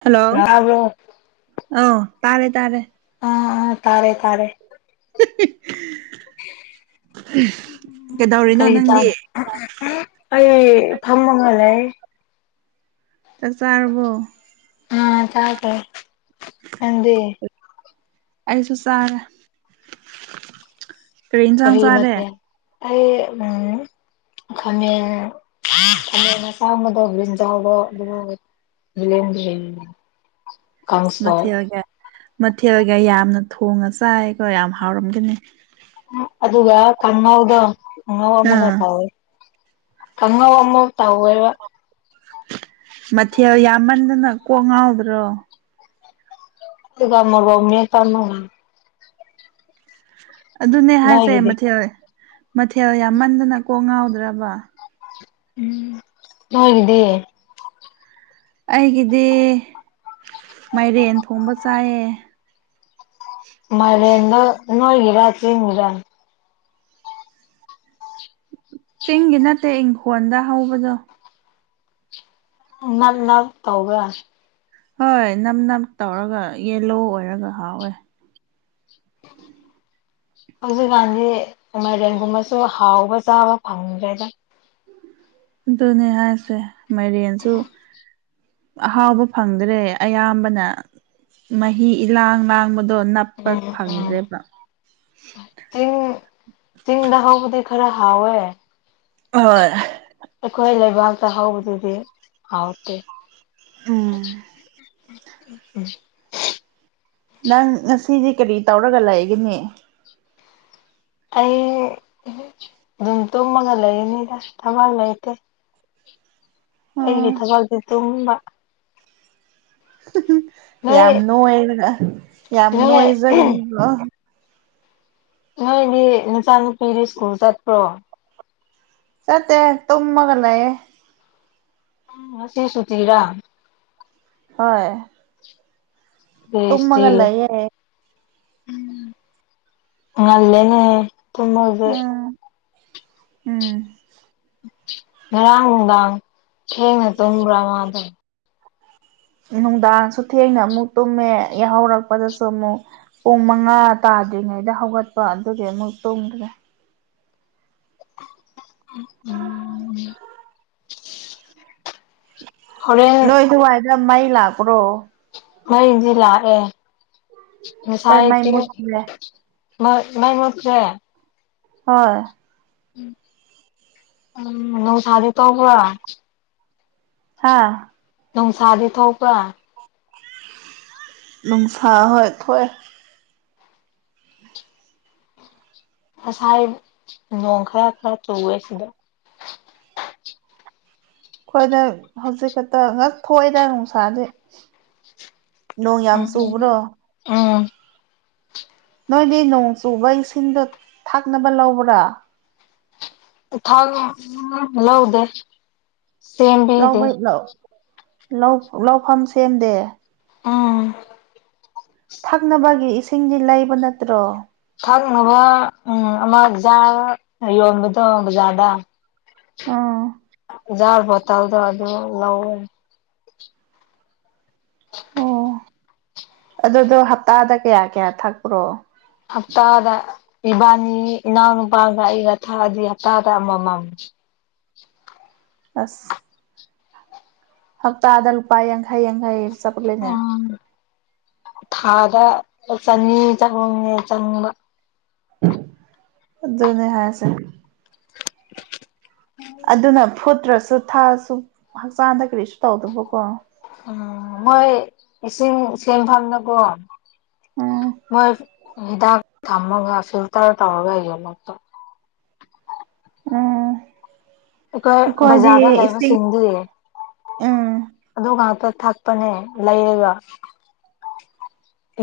hello ꯇꯥꯕ꯭ꯔꯣ ꯑ ꯇꯥꯔꯦ ꯇꯥꯔꯦ ꯑ ꯑ ꯇꯥꯔꯦ ꯇꯥꯔꯦ [inaudible] ꯀꯩꯗꯧꯔꯤꯅꯣ ꯀꯔꯤ ꯅꯪꯗꯤ ꯇꯩꯔꯤ ꯑꯩ ꯐꯝꯃꯒ ꯂꯩ ꯆꯥꯛ ꯆꯥꯔꯕꯣ ꯑꯥ ꯆꯥꯒꯔ‌ꯦ ꯅꯪꯗꯤ ꯑꯩꯁꯨ ꯆꯥꯔꯦ ꯏꯟꯁꯥꯡ ꯀꯔꯤ ꯆꯥꯔꯦ ꯃꯊ‌ꯦꯟ ꯑꯩ ꯎꯝ ꯈꯥꯃꯦꯟ ꯈꯥꯃꯦꯟ ꯑꯁꯥꯡꯕꯗꯣ ꯕ꯭ꯔꯤꯖꯥꯜꯗꯣ ꯑꯗꯨꯒ ꯕ‌ꯦꯂꯟꯗ꯭ꯔꯤꯒ [inaudible] ꯃꯊꯦꯜꯒ ꯃꯊꯦꯜꯒ ꯌꯥꯝꯅ ꯊꯣꯡꯉ ꯆꯥꯏꯀꯣ ꯌꯥꯝ ꯍꯥꯎꯔꯝꯒꯅꯤ ꯑꯗꯨꯒ ꯀꯥꯉꯧꯗ‌ꯣ ꯀꯥꯉꯧ ꯑꯃꯒ ꯑꯥ ꯇꯧꯋꯤ ꯀꯥꯉꯧ ꯑꯃ ꯇꯧꯋ‌ꯦꯕ ꯃꯊꯦꯜ ꯌꯥꯝꯃꯟꯗꯅ ꯀꯣꯛ ꯉꯥꯎꯗ꯭ꯔꯣ ꯑꯗꯨꯒ ꯃ‌ꯣꯔ‌ꯣꯛ ꯃ‌ꯦꯠꯄ ꯑꯃꯒ ꯑꯗꯨꯅꯦ ꯍꯥꯏꯁꯦ ꯅꯣꯏꯒꯤꯗꯤ ꯃꯊꯦꯜ ꯃꯊꯦꯜ ꯌꯥꯝꯃꯟꯗꯅ ꯀꯣꯛ ꯉꯥꯎꯗ꯭ꯔꯕ ꯎꯝ ꯅꯣꯏꯒꯤꯗꯤ ꯑꯩꯒꯤꯗꯤ ꯃꯥꯏꯔꯦꯟ ꯊꯣꯡꯕ ꯆꯥꯏꯌꯦ ꯃꯥꯏꯔ‌ꯦꯟꯗ‌ꯣ ꯅꯣꯏꯒꯤꯔꯥ ꯆꯤꯡꯒꯤꯔꯥ ꯆꯤꯡꯒꯤ ꯅꯠꯇꯦ ꯏꯪꯈꯣꯟꯗ ꯍꯧꯕꯗꯣ ꯅꯄꯣꯛ ꯅꯄ ꯇꯧꯕ꯭ꯔꯥ ꯍꯣꯏ ꯅꯝ ꯅꯞ ꯇꯧꯔꯒ ꯌꯦꯂꯣ ꯑꯣꯏꯔꯒ ꯍꯥꯎꯋꯦ ꯍꯧꯖꯤꯛꯀꯥꯟꯗꯤ ꯃꯥꯏꯔ‌ꯦꯟꯒꯨꯝꯕꯁꯨ ꯍꯥꯎꯕ ꯆꯥꯕ ꯐꯪꯗ꯭ꯔꯦꯗ ꯑꯗꯨꯅꯦ ꯍꯥꯏꯁꯦ ꯃꯥꯏꯔ‌ꯦꯟꯁꯨ ꯑꯍꯥꯎꯕ ꯐꯪꯗ꯭ꯔꯦ ꯑꯌꯥꯝꯕꯅ ꯃꯍꯤ ꯏꯂꯥꯡ ꯂꯥꯡꯕꯗꯣ ꯅꯞ ꯄ ꯎꯝ ꯎꯝ ꯐꯪꯗ꯭ꯔꯦꯕ ꯆꯤꯡ ꯆꯤꯡꯗ ꯍꯧꯕꯗꯤ ꯈꯔ ꯍꯥꯎꯋꯦ ꯍꯣꯏ ꯑꯩꯈꯣꯏ ꯂꯩꯕꯥꯛꯇ ꯍꯧꯕꯗꯨꯗꯤ ꯍꯥꯎꯇꯦ ꯎ ꯉꯁꯤꯗꯤ ꯀꯔꯤ ꯇꯧꯔꯒ ꯂꯩꯒꯅꯤ ꯑꯩ ꯑꯗꯨꯝ ꯇꯨꯝꯃꯒ ꯂꯩꯔꯤꯅꯤꯗ ꯊꯃꯜ ꯂꯩꯇꯦ ꯑꯩꯒꯤ ꯎꯝ ꯊꯕꯛꯁꯦ ꯇꯨꯝꯕ ꯅꯣꯏ ꯌꯥꯝ ꯅꯨꯡꯔ ꯌꯥꯝ ꯅꯣꯏ ꯑꯣꯏꯖꯒꯅꯤꯕꯣ ꯅꯣꯏꯅꯦ ꯅꯨꯆꯥ ꯅꯨꯨꯄꯤꯗꯤ ꯁ꯭ꯀꯨꯜ ꯆꯠꯄ꯭ꯔꯣ ꯆꯠꯇꯦ ꯇꯃꯒꯅꯥꯌꯦ ꯎꯁꯦꯁꯨꯇꯤꯔ ꯍꯣꯏ ꯇꯨꯝꯃꯒ ꯂꯩꯌꯦ [unintelligible] ꯅꯂꯅꯦ ꯏ ꯊꯃꯒꯦ ꯎꯝ ꯎꯝ ꯔꯗꯥ ꯍꯉ ꯇ꯭ꯔꯃꯗ ꯅꯨꯡꯗꯥꯡꯁꯨ ꯊꯦꯡꯅ ꯑꯃꯨꯛ ꯇꯨꯝꯃꯦ ꯌꯥꯍꯧꯔꯛꯄꯗꯁꯨ ꯑꯃꯨꯛ ꯄꯨꯡ ꯃꯉꯥ ꯇꯥꯗ꯭ꯔꯤꯉꯩꯗ ꯍꯧꯒꯠꯄ ꯑꯗꯨꯒꯤ ꯑꯃꯨꯛ ꯇꯣꯡꯗ꯭ꯔꯦ ꯎꯝ ꯎꯝ ꯍꯣꯔꯦꯟ ꯅꯣꯏ ꯊꯋꯥꯏꯗ ꯃꯩ ꯂꯥꯛꯄ꯭ꯔꯣ ꯃꯗꯤ ꯂꯥꯛꯏ ꯍꯣꯏ ꯃꯩ ꯑꯁꯩꯗꯤ ꯃꯨꯠꯂꯦ ꯃ ꯃꯥꯏ ꯃꯠꯇ꯭ꯔꯦ ꯍꯣꯏ [unintelligible] ꯍꯥꯥ ꯅꯨꯡꯁꯥꯗꯤ ꯊꯣꯛꯄ꯭ꯔꯥ ꯅꯨꯡꯁꯥ ꯍꯣꯏ ꯊꯣꯛꯑ ꯉꯁꯥꯏ ꯅꯣꯡ ꯈꯔ ꯈꯔ ꯆꯨꯑꯦ ꯁꯤꯗ ꯑꯩꯈꯣꯏꯗ ꯍꯧꯖꯤꯛ ꯈꯛꯇ ꯉꯥꯛ ꯊꯣꯛꯏꯗ ꯅꯨꯡꯁꯥꯗꯤ ꯅꯣꯡ ꯎ ꯌꯥꯝ ꯆꯨꯕ꯭ꯔꯣ ꯎꯝ ꯅꯣꯏꯗꯤ ꯅꯣꯡ ꯆꯨꯕ ꯏꯁꯤꯡꯗꯣ ꯊꯥꯛꯅꯕ ꯂꯧꯕ꯭ꯔꯥ ꯂꯧꯗꯦ ꯁꯦꯝꯕꯤꯗꯦ ꯂꯩ ꯂꯧꯐꯝ ꯁꯦꯝꯗꯦ ꯑꯝ ꯊꯛꯅꯕꯒꯤ ꯏꯁꯤꯡꯗꯤ ꯂꯩꯕ ꯅꯠꯇ꯭ꯔꯣ ꯊꯥꯛꯅꯕ ꯎꯝ ꯑꯃ ꯖꯥꯔ ꯌꯩꯟꯕꯗꯣ ꯕꯖꯥꯔꯗ ꯎꯝ ꯥꯖꯥꯔ ꯕꯪꯇꯜꯗꯣ ꯑꯗꯨ ꯂꯧꯋꯦ ꯑꯣ ꯑꯗꯨꯗꯣ ꯍꯞꯇꯥꯗ ꯀꯌꯥ ꯀꯌꯥ ꯊꯛꯄ꯭ꯔꯣ ꯍꯞꯇꯥꯗ ꯏꯕꯥꯅꯤ ꯏꯅꯥꯎꯅꯨꯄꯥꯒ ꯑꯩꯒ ꯊꯛꯑꯗꯤ ꯍꯞꯇꯥꯗ ꯑꯃꯃꯝ ꯑꯁ ꯍꯞꯇꯥꯗ ꯂꯨꯄꯥ ꯌꯥꯡꯈꯩ ꯌꯥꯡꯈꯩ ꯆꯠꯂꯦꯅꯦ ꯎꯝ ꯊꯥꯗ ꯆꯅꯤ ꯆꯍꯨꯝ ꯃꯨꯀ ꯆꯪꯕ ꯑꯗꯨꯅꯦ ꯍꯥꯏꯁꯦ ꯑꯗꯨꯅ ꯐꯨꯠꯇ꯭ꯔꯁꯨ ꯊꯥꯁꯨ ꯍꯛꯆꯥꯡꯗ ꯀꯔꯤꯁꯨ ꯇꯧꯗꯕꯀꯣ ꯎꯝ ꯃꯣꯏ ꯏꯁꯤꯡ ꯁꯦꯟꯐꯝꯅꯀꯣ ꯎꯝ ꯃꯣꯏ ꯍꯤꯗꯥꯛ ꯊꯝꯃꯒ ꯐꯤꯜꯇꯔ ꯇꯧꯔꯒ ꯌꯣꯟꯂꯛꯇꯣ [unintelligible] ꯑꯩꯈꯣꯏ ꯑꯩꯈꯣꯏꯗꯤ ꯕꯖꯥꯔꯗ ꯏꯁꯤꯡ ꯂꯩꯕꯁꯤꯡꯗꯤ ꯎꯝ ꯑꯗꯨ ꯉꯥꯛꯇ ꯊꯛꯄꯅꯦ ꯂꯩꯔꯒ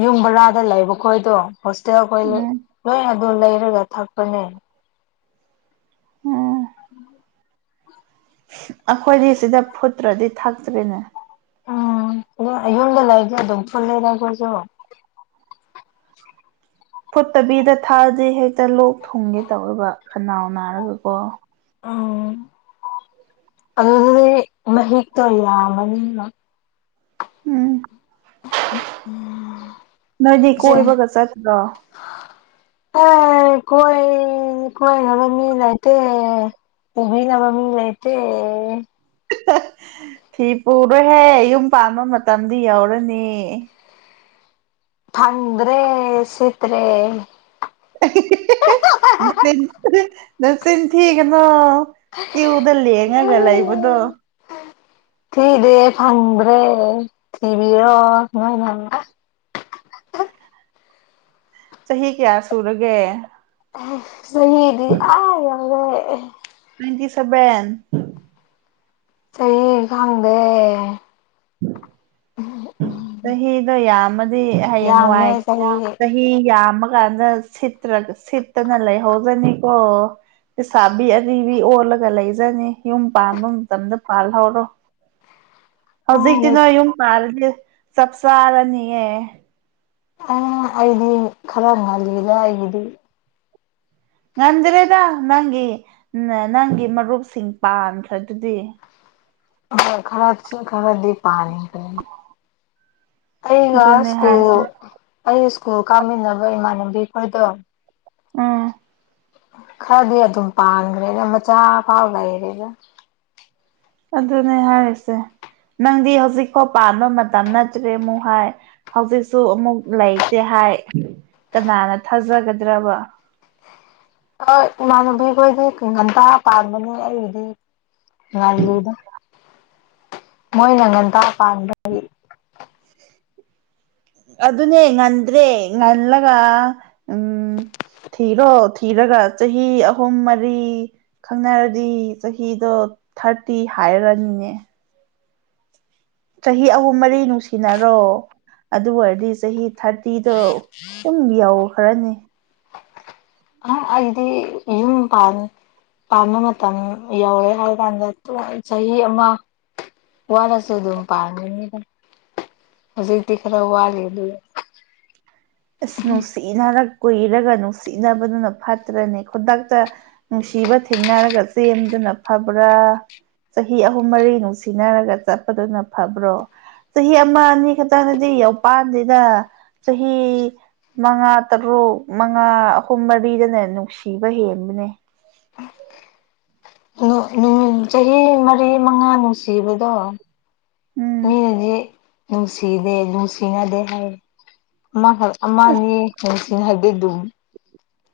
ꯌꯨꯝ ꯕꯔꯥꯗ ꯂꯩꯕ ꯈꯣꯏꯗꯣ ꯍꯣꯁꯇꯦꯜ ꯈꯣꯏ ꯎꯝ ꯂꯣꯏ ꯑꯗꯨ ꯂꯩꯔꯒ ꯊꯛꯄꯅꯦ ꯎꯝ ꯎꯝ ꯑꯩꯈꯣꯏꯗꯤ ꯁꯤꯗ ꯐꯨꯠꯇ꯭ꯔꯗꯤ ꯊꯛꯇ꯭ꯔꯔꯤꯅꯦ ꯎꯝ ꯑꯗꯨ ꯌꯨꯝꯗ ꯂꯩꯔꯗꯤ ꯑꯗꯨꯝ ꯄꯨꯜꯂꯦꯗ ꯑꯩꯈꯣꯏꯁꯨ ꯐꯨꯠꯇꯕꯤꯗ ꯊꯛꯑꯗꯤ ꯍꯦꯛꯇ ꯂꯣꯛ ꯊꯨꯡꯒꯦ ꯇꯧꯌꯦꯕ ꯈꯅꯥꯎ ꯅꯥꯔꯒ ꯀꯣ ꯎꯝ ꯑꯗꯨꯗꯗꯤ ꯃꯍꯤꯛꯇꯣ ꯌꯥꯝꯕꯅꯤꯅ ꯎꯝ ꯅꯣꯏꯗꯤ ꯁꯦ ꯀꯣꯏꯕꯒ ꯆꯠꯇ꯭ꯔꯣ [unintelligible] ꯑꯦ ꯀꯣꯏ ꯀꯣꯏꯅꯕ ꯃꯤ ꯂꯩꯇꯦ ꯎꯕꯤ ꯅ ꯃꯃꯤ ꯂꯩꯥꯏꯇꯦ ꯐꯤ ꯄꯨꯔꯣꯍꯦ ꯌꯨꯝ ꯄꯥꯟꯕ ꯃꯇꯝꯗꯤ ꯌꯧꯔꯅꯤ ꯐꯪꯗ꯭ꯔꯦ ꯁꯤꯠꯇ꯭ꯔꯦ ꯅꯆꯤꯟ ꯅꯆꯤꯟ ꯊꯤꯒꯅꯣ ꯀ꯭ꯤꯌꯨꯗ ꯂꯦꯡꯉꯒ ꯂꯩꯕꯗꯣ ꯊꯤꯗꯦ ꯐꯪꯗ꯭ꯔꯦ ꯊꯤꯕꯤꯔꯣ ꯅꯣꯏꯅ ꯆꯍꯤ ꯀꯌꯥ ꯁꯨꯔꯒꯦ ꯁꯍꯤꯗꯤ ꯑꯥ ꯌꯧꯔꯦ ꯇꯨꯨ꯭ꯋꯦꯟꯇꯤꯁꯥꯚꯦꯜ ꯆꯍꯤ ꯈꯪꯗꯦ ꯆꯍꯤꯗꯣ ꯌꯥꯝꯃꯗꯤ ꯍꯌꯦꯡ ꯌꯥꯝꯃꯦ ꯋꯥꯏ ꯆꯍꯤ ꯆꯍꯤ ꯌꯥꯝꯃꯀꯥꯟꯗ ꯁꯤꯠꯇ꯭ꯔ ꯁꯤꯠꯇꯅ ꯂꯩꯍꯧꯗꯣꯏꯅꯤꯀꯣ ꯂꯩꯁꯥꯕꯤ ꯑꯔꯤꯕꯤ ꯑꯣꯜꯂꯒ ꯂꯩꯖꯅꯤ ꯌꯨꯝ ꯄꯥꯟꯕ ꯃꯇꯝꯗ ꯄꯥꯜꯍꯧꯔꯣ ꯎꯝ ꯍꯧꯖꯤꯛꯇꯤ ꯅꯣꯏ ꯌꯨꯝ ꯄꯥꯜꯔꯗꯤ ꯆꯞ ꯆꯥꯔꯅꯤꯌꯦ ꯎꯝ ꯑꯩꯗꯤ ꯈꯔ ꯉꯜꯂꯤꯗ ꯑꯩꯒꯤꯗꯤ ꯉꯟꯗ꯭ꯔꯦꯗ ꯅꯪꯒꯤ ꯅꯪꯒꯤ ꯃꯔꯨꯞꯁꯤꯡ ꯄꯥꯟꯈ꯭ꯔꯗꯨꯗꯤ ꯍꯣꯏ ꯈꯔꯆꯤꯡ ꯈꯔꯗꯤ ꯄꯥꯟꯈ꯭ꯔꯦ ꯑꯩꯒ ꯑꯗꯨꯅꯦ ꯁ꯭ꯀꯨꯜ ꯍꯥꯏꯁꯦ ꯑꯩ ꯁ꯭ꯀꯨꯜ ꯀꯥꯞꯃꯤꯟꯅꯕ ꯏꯃꯥꯟꯅꯕꯤ ꯈꯣꯏꯗꯣ ꯎꯝ ꯈꯔꯗꯤ ꯑꯗꯨꯝ ꯄꯥꯟꯈ꯭ꯔꯦꯗ ꯃꯆꯥ ꯐꯥꯎ ꯂꯩꯔꯦꯗ ꯑꯗꯨꯅꯦ ꯍꯥꯏꯔꯤꯁꯦ ꯅꯪꯗꯤ ꯍꯧꯖꯤꯛꯐꯥꯎ ꯄꯥꯟꯕ ꯃꯇꯝ ꯅꯠꯇ꯭ꯔꯦ ꯑꯃꯨꯛ ꯍꯥꯏ ꯍꯧꯖꯤꯛꯁꯨ ꯑꯃꯨꯛ ꯂꯩꯇꯦ ꯍꯥꯏ ꯀꯅꯥꯅ ꯊꯥꯖꯒꯗ꯭ꯔꯕ ꯍꯣꯏ ꯏꯃꯥꯟꯅꯕꯤꯈꯣꯏꯗꯤ ꯉꯟꯇꯥ ꯄꯥꯟꯕꯅꯦ ꯑꯩꯒꯤꯗꯤ ꯉꯜꯂꯤꯗ ꯃꯣꯏꯅ ꯉꯟꯇꯥ ꯄꯥꯟꯕꯒꯤ [unintelligible] ꯑꯗꯨꯅꯦ ꯉꯟꯗ꯭ꯔꯦ ꯉꯜꯂꯒ ꯎꯝ ꯊꯤꯔꯣ ꯊꯤꯔꯒ ꯆꯍꯤ ꯑꯍꯨꯝ ꯃꯔꯤ ꯈꯪꯅꯔꯗꯤ ꯆꯍꯤꯗꯣ ꯊꯥꯔꯇꯤ ꯍꯥꯏꯔꯅꯤꯅꯦ ꯆꯍꯤ ꯑꯍꯨꯝ ꯃꯔꯤ ꯅꯨꯡꯁꯤꯅꯔꯣ ꯑꯗꯨ ꯑꯣꯏꯔꯗꯤ ꯆꯍꯤ ꯊꯥꯔꯇꯤꯗꯣ ꯗꯨꯝ ꯌꯥꯎꯈ꯭ꯔꯅꯤ ꯍꯝ ꯑꯩꯗꯤ ꯌꯨꯝ ꯄꯥꯟ ꯄꯥꯟꯕ ꯃꯇꯝ ꯌꯧꯔꯦ ꯍꯥꯏꯔ ꯀꯥꯟꯗ ꯆꯍꯤ ꯑꯃ ꯋꯥꯠꯂꯁꯨ ꯑꯗꯨꯝ ꯄꯥꯟꯒꯅꯤꯗ ꯍꯧꯖꯤꯛꯇꯤ ꯈꯔ ꯋꯥꯠꯂꯤ ꯑꯗꯨ ꯑꯁ ꯅꯨꯡꯁꯤꯅꯔ ꯀꯨꯏꯔꯒ ꯅꯨꯡꯁꯤꯅꯕꯗꯨꯅ ꯐꯠꯇ꯭ꯔꯅꯦ ꯈꯨꯗꯛꯇ ꯅꯨꯡꯁꯤꯕ ꯊꯦꯡꯅꯔꯒ ꯆꯦꯟꯕꯗꯨꯅ ꯐꯕ꯭ꯔꯥ ꯆꯍꯤ ꯑꯍꯨꯝ ꯃꯔꯤ ꯅꯨꯡꯁꯤꯅꯔꯒ ꯆꯠꯄꯗꯨꯅ ꯐꯕ꯭ꯔꯣ ꯆꯍꯤ ꯑꯃ ꯑꯅꯤ ꯈꯛꯇꯅꯗꯤ ꯌꯧꯄꯥꯟꯗꯦꯗ ꯆꯍꯤ ꯃꯉꯥ ꯇꯔꯨꯛ ꯃꯉꯥ ꯑꯍꯨꯝ ꯃꯔꯤꯗꯅ ꯅꯨꯡꯁꯤꯕ ꯍꯦꯟꯕꯅꯦ ꯑꯗꯣ ꯆꯍꯤ ꯃꯔꯤ ꯃꯉꯥ ꯅꯨꯡꯁꯤꯕꯗꯣ ꯎꯝ ꯃꯤꯅꯗꯤ ꯅꯨꯡꯁꯤꯗꯦ ꯅꯨꯡꯁꯤꯅꯗꯦ ꯍꯥꯏꯌꯦ ꯑꯃꯈꯛ ꯑꯃ ꯑꯅꯤ [unintelligible]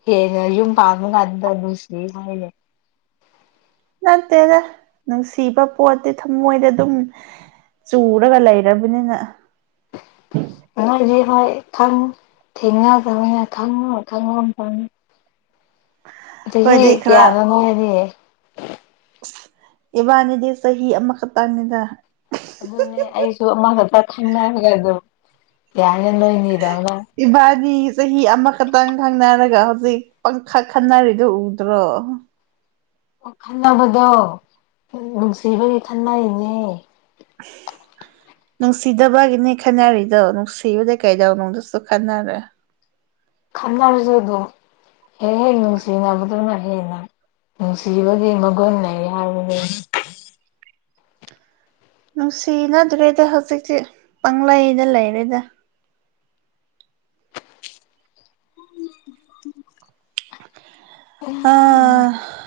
ꯍꯦꯟꯅ ꯌꯨꯝ ꯄꯥꯟꯕ ꯀꯥꯟꯗ ꯅꯨꯡꯁꯤꯌꯦ ꯍꯥꯏꯌꯦ ꯅꯠꯇꯦꯗ ꯅꯨꯡꯁꯤꯕ ꯄꯣꯠꯇꯤ ꯊꯝꯃꯣꯏꯗ ꯑꯗꯨꯝ ꯆꯨꯔꯒ ꯂꯩꯔꯕꯅꯤꯅ ꯅꯣꯏꯗꯤ ꯍꯣꯏ ꯈꯪ ꯊꯦꯡꯅꯒꯔꯃꯤꯅ ꯈꯪꯕꯒꯨꯝ-ꯈꯪꯕꯒꯨꯝ ꯇꯩꯅꯤ ꯆꯍꯤ ꯑꯩꯈꯣꯏꯗꯤ ꯈꯔ ꯀꯌꯥꯅꯣ ꯅꯣꯏꯑꯅꯤ ꯏꯕꯥꯅꯤꯗꯤ ꯆꯍꯤ ꯑꯃꯈꯛꯇꯪꯅꯤꯗ ꯑꯗꯨꯅꯦ ꯑꯩꯁꯨ ꯑꯃꯈꯛꯇ ꯈꯪꯅꯔꯒ ꯑꯗꯨꯝ ꯌꯥꯅꯤ ꯅꯣꯏꯅꯤꯗꯧꯅ ꯏꯕꯥꯅꯤ ꯆꯍꯤ ꯑꯃꯈꯛꯇꯪ ꯈꯪꯅꯔꯒ ꯍꯧꯖꯤꯛ ꯄꯪꯈꯛ ꯈꯟꯅꯔꯤꯗꯨꯣ ꯎꯗ꯭ꯔꯣ ꯑꯣ ꯈꯟꯅꯕꯗꯣ ꯅꯨꯡꯁꯤꯕꯒꯤ ꯈꯟꯅꯩꯅꯦ [inaudible] ꯅꯨꯡꯁꯤꯗꯕꯒꯤꯅꯤ ꯈꯟꯅꯔꯤꯗꯣ ꯅꯨꯡꯁꯤꯕꯗꯩ ꯀꯩꯗꯧ ꯅꯨꯡꯗꯁꯨ ꯈꯟꯅꯔꯦ ꯈꯟꯅꯔꯁꯨ ꯑꯗꯨꯝ ꯍꯦꯛ ꯍꯦꯛ ꯅꯨꯡꯁꯤꯅꯕꯗꯨꯧꯅ ꯍꯦꯟꯅ ꯅꯨꯡꯁꯤꯕꯒꯤ ꯃꯒꯨꯟꯅ ꯍꯥꯏꯔꯅꯦ ꯅꯨꯡꯁꯤꯅꯗ꯭ꯔꯦꯗ ꯍꯧꯖꯤꯛꯁꯤ ꯄꯩꯗ ꯂꯩꯔꯦꯗ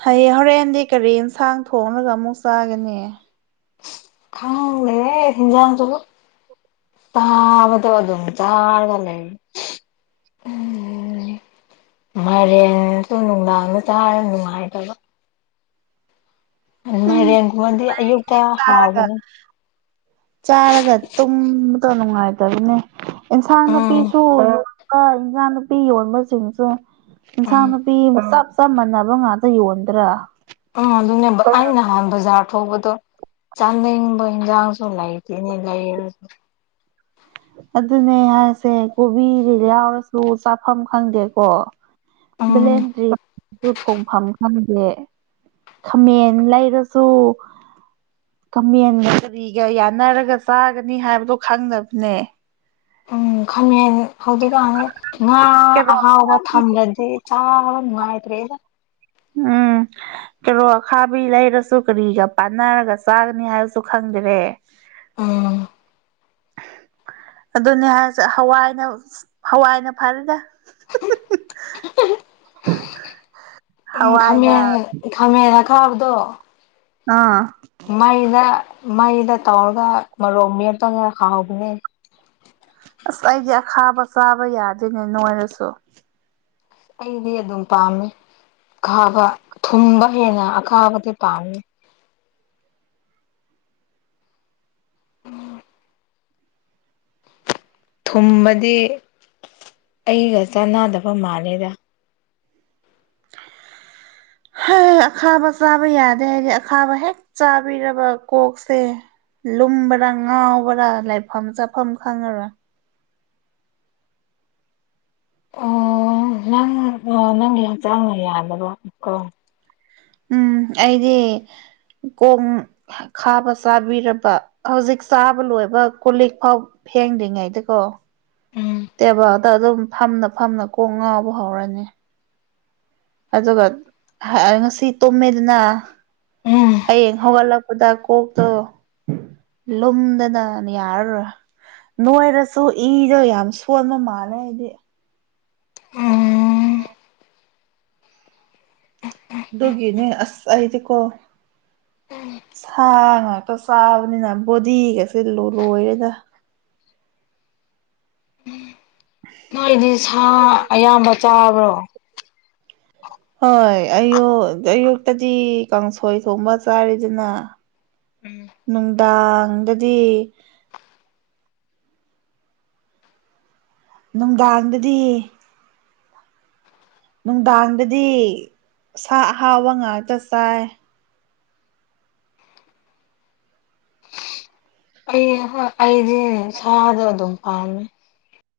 ꯍꯌꯦꯡ ꯍꯣꯔꯦꯟꯗꯤ ꯀꯔꯤ ꯌꯦꯟꯁꯥꯡ ꯊꯣꯡꯡꯂꯒ ꯑꯃꯨꯛ ꯆꯥꯒꯅꯤ ꯈꯥꯎ ꯑꯦ ꯍꯤꯟꯖꯥ ꯆꯒꯣ ꯆꯥꯕꯠꯇ ꯑ ꯑꯗꯨꯨꯝ ꯆꯥꯔꯒꯂ ꯎꯝ ꯃꯔꯦꯟꯁꯨ ꯅꯨꯡꯗꯥꯡꯗ ꯆꯥꯔꯒ ꯅꯨꯡꯉꯥꯏꯇꯕ ꯎꯝ ꯃꯥꯏꯔꯦꯡꯒꯨꯝꯕꯗꯤ ꯑꯌꯨꯛꯇ ꯍꯥꯎꯕꯅꯤ ꯆꯥꯔꯒ ꯇꯨꯝꯕꯗ ꯅꯨꯡꯉꯥꯏꯇꯕꯅꯦ ꯏꯟꯁꯥꯡ ꯎꯝ ꯅꯥꯄꯤꯁꯨ ꯀ ꯏꯟꯁꯥꯡ ꯅꯨꯨꯄꯤ ꯌꯣꯟꯕꯁꯤꯡꯁꯨ ꯏꯟꯁꯥꯡ ꯎꯝ ꯅꯨꯄꯤ ꯅꯨꯄꯤ ꯆꯞ ꯆꯞ ꯃꯥꯟꯅꯕ ꯉꯥꯛꯇ ꯌꯣꯟꯗ꯭ꯔꯥ ꯎꯝ ꯑꯗꯨꯅꯦ ꯑ ꯅꯍꯥꯟ ꯕꯖꯥꯔ ꯊꯧꯕꯗꯣ ꯆꯥꯟꯗꯕꯅ ꯌꯥꯥꯎꯁꯨꯣ ꯂꯩꯏꯇꯅꯤ ꯂꯩ ꯑꯗꯨꯅꯦ ꯍꯥꯏꯁꯦ ꯀꯣꯕꯤꯗꯤ ꯌꯥꯎꯔꯁꯨ ꯆꯥꯐꯝ ꯈꯪꯗꯦꯀꯣ ꯎꯝ ꯕ꯭ꯂꯦꯟ ꯗ꯭ꯔꯤ ꯊꯣꯡꯐꯝ ꯗ ꯈꯥꯃꯦꯟ ꯂꯩꯔꯁꯨ ꯈꯃꯦꯟꯒ ꯀꯔꯤꯒ ꯌꯥꯅꯔꯒ ꯆꯥꯒꯅꯤ ꯍꯥꯏꯕꯗꯣ ꯈꯪꯅꯕꯅꯦ ꯎꯝ ꯈꯟꯉ ꯍꯧꯖꯤꯛꯀꯥꯟꯗꯤ ꯉꯥ ꯀꯦꯔꯣꯠ ꯑꯍꯥꯎꯕ ꯊꯝꯂꯗꯤ ꯆꯥ ꯉꯅꯨꯡꯉꯥꯏ꯭ꯔꯦ ꯎꯝ ꯀꯔꯣ ꯑꯈꯥꯕꯤ ꯂꯩꯔꯁꯨ ꯀꯔꯤꯒ ꯄꯥꯟꯅꯔꯒ ꯆꯥꯒꯅꯤ ꯍꯥꯏꯕꯁꯨ ꯈꯪꯗꯔꯦ ꯎꯝ ꯑꯗꯨꯅꯤ ꯍꯥꯏꯁꯦ ꯍꯋꯥꯏꯅ ꯍꯋꯥꯏꯅ ꯐꯔꯦꯅꯦ ꯎꯝ ꯍꯋꯥꯏꯅ ꯈꯃꯦꯟ ꯈꯥꯝꯃꯦꯅ ꯈꯥꯕꯗꯣ ꯑꯥ ꯃꯩꯗ ꯃꯩꯗ ꯇꯧꯔꯒ ꯃꯔꯣꯛ ꯃ ꯑꯃꯇꯒ ꯍꯥꯎꯍꯧꯕꯅꯦ ꯑꯁ ꯑꯩꯗꯤ ꯑꯈꯥꯕ ꯆꯥꯕ ꯌꯥꯗꯣꯏꯅꯦ ꯅꯣꯏꯔꯁꯨ ꯑꯩꯗꯤ ꯑꯗꯨꯝ ꯄꯥꯝꯃꯤ ꯑ ꯈꯥꯕ ꯊꯨꯝꯕ ꯍꯦꯟꯅ ꯑꯈꯥꯕꯗꯤ ꯄꯥꯝꯃꯤ ꯎꯝ ꯊꯨꯝꯕꯗꯤ ꯑꯩꯒ ꯆꯥꯟꯅꯗꯕ ꯃꯥꯂꯦꯗ ꯍꯣꯏ ꯑꯈꯥꯕ ꯆꯥꯕ ꯌꯥꯗꯦ ꯍꯥꯏꯗꯤ ꯑꯈꯥꯕ ꯍꯦꯛ ꯆꯥꯕꯤꯔꯕ ꯀꯣꯛꯁꯦ ꯂꯨꯝꯕꯔꯥ ꯉꯥꯎꯕꯔꯥ ꯂꯥꯏꯐꯝ ꯆꯥꯐꯝ ꯈꯪꯉꯔ ꯎ ꯅꯪ ꯅꯪꯒꯤ ꯍꯛꯆꯥꯡꯅ ꯌꯥꯗꯕ ꯀꯣ ꯎꯝ ꯑꯩꯗꯤ ꯀꯣꯡ ꯈꯥꯕ ꯆꯥꯕꯤꯔꯕ ꯍꯧꯖꯤꯛ ꯆꯥꯕ ꯂꯣꯏꯕ ꯀꯣꯂꯤꯛ ꯐꯥꯎ ꯐꯦꯡꯗ꯭ꯔꯤꯉꯩꯗꯀꯣ ꯎꯝ ꯇꯦꯕꯥꯗ ꯑꯗꯨꯝ ꯐꯝꯅ ꯐꯝꯅ ꯀꯣꯡ ꯉꯥꯎꯕ ꯍꯧꯔꯅꯤ ꯑꯗꯨꯒ ꯉꯁꯤ ꯇꯨꯝꯃꯦꯗꯨꯅ ꯎꯝ ꯍꯌꯦꯡ ꯍꯧꯒꯠꯂꯛ ꯈꯨꯗ ꯀꯣꯛꯇꯣ ꯂꯨꯝꯗꯅ ꯌꯥꯔ ꯅꯣꯏꯔꯁꯨ ꯏꯗꯣ ꯌꯥꯝ ꯁꯣꯟꯕ ꯃꯥꯜꯂꯦ ꯍꯥꯏꯗꯤ ꯎꯝ ꯗꯣꯒꯤꯅꯤ ꯑꯁ ꯑꯩꯗꯤ ꯀꯣ ꯁꯥ ꯉꯥꯛꯇ ꯆꯥꯕꯅꯤꯅ ꯕꯣꯗꯤꯒꯁꯦ ꯂꯣꯏꯔꯦꯗ ꯅꯣꯏꯗꯤ ꯁꯥ ꯑꯌꯥꯝꯕ ꯆꯥꯕ꯭ꯔꯣ ꯍꯣꯏ ꯑꯌ ꯑꯌꯨꯛꯇꯗꯤ ꯀꯥꯡꯁꯣꯏ ꯊꯣꯡꯕ ꯆꯥꯔꯤꯗꯅ ꯎꯝ ꯅꯨꯡꯗꯥꯡꯗꯗꯤ ꯅꯨꯡꯗꯥꯡꯗꯗꯤ ꯅꯨꯡꯗꯥꯡꯗꯗꯤ ꯁꯥ ꯑꯍꯥꯎꯕ ꯉꯥꯛꯇ ꯆꯥꯏ ꯑꯩ ꯍꯣꯏ ꯑꯩꯗꯤ ꯏꯁꯗ ꯑꯗꯨꯝ ꯄꯥꯝꯃꯦ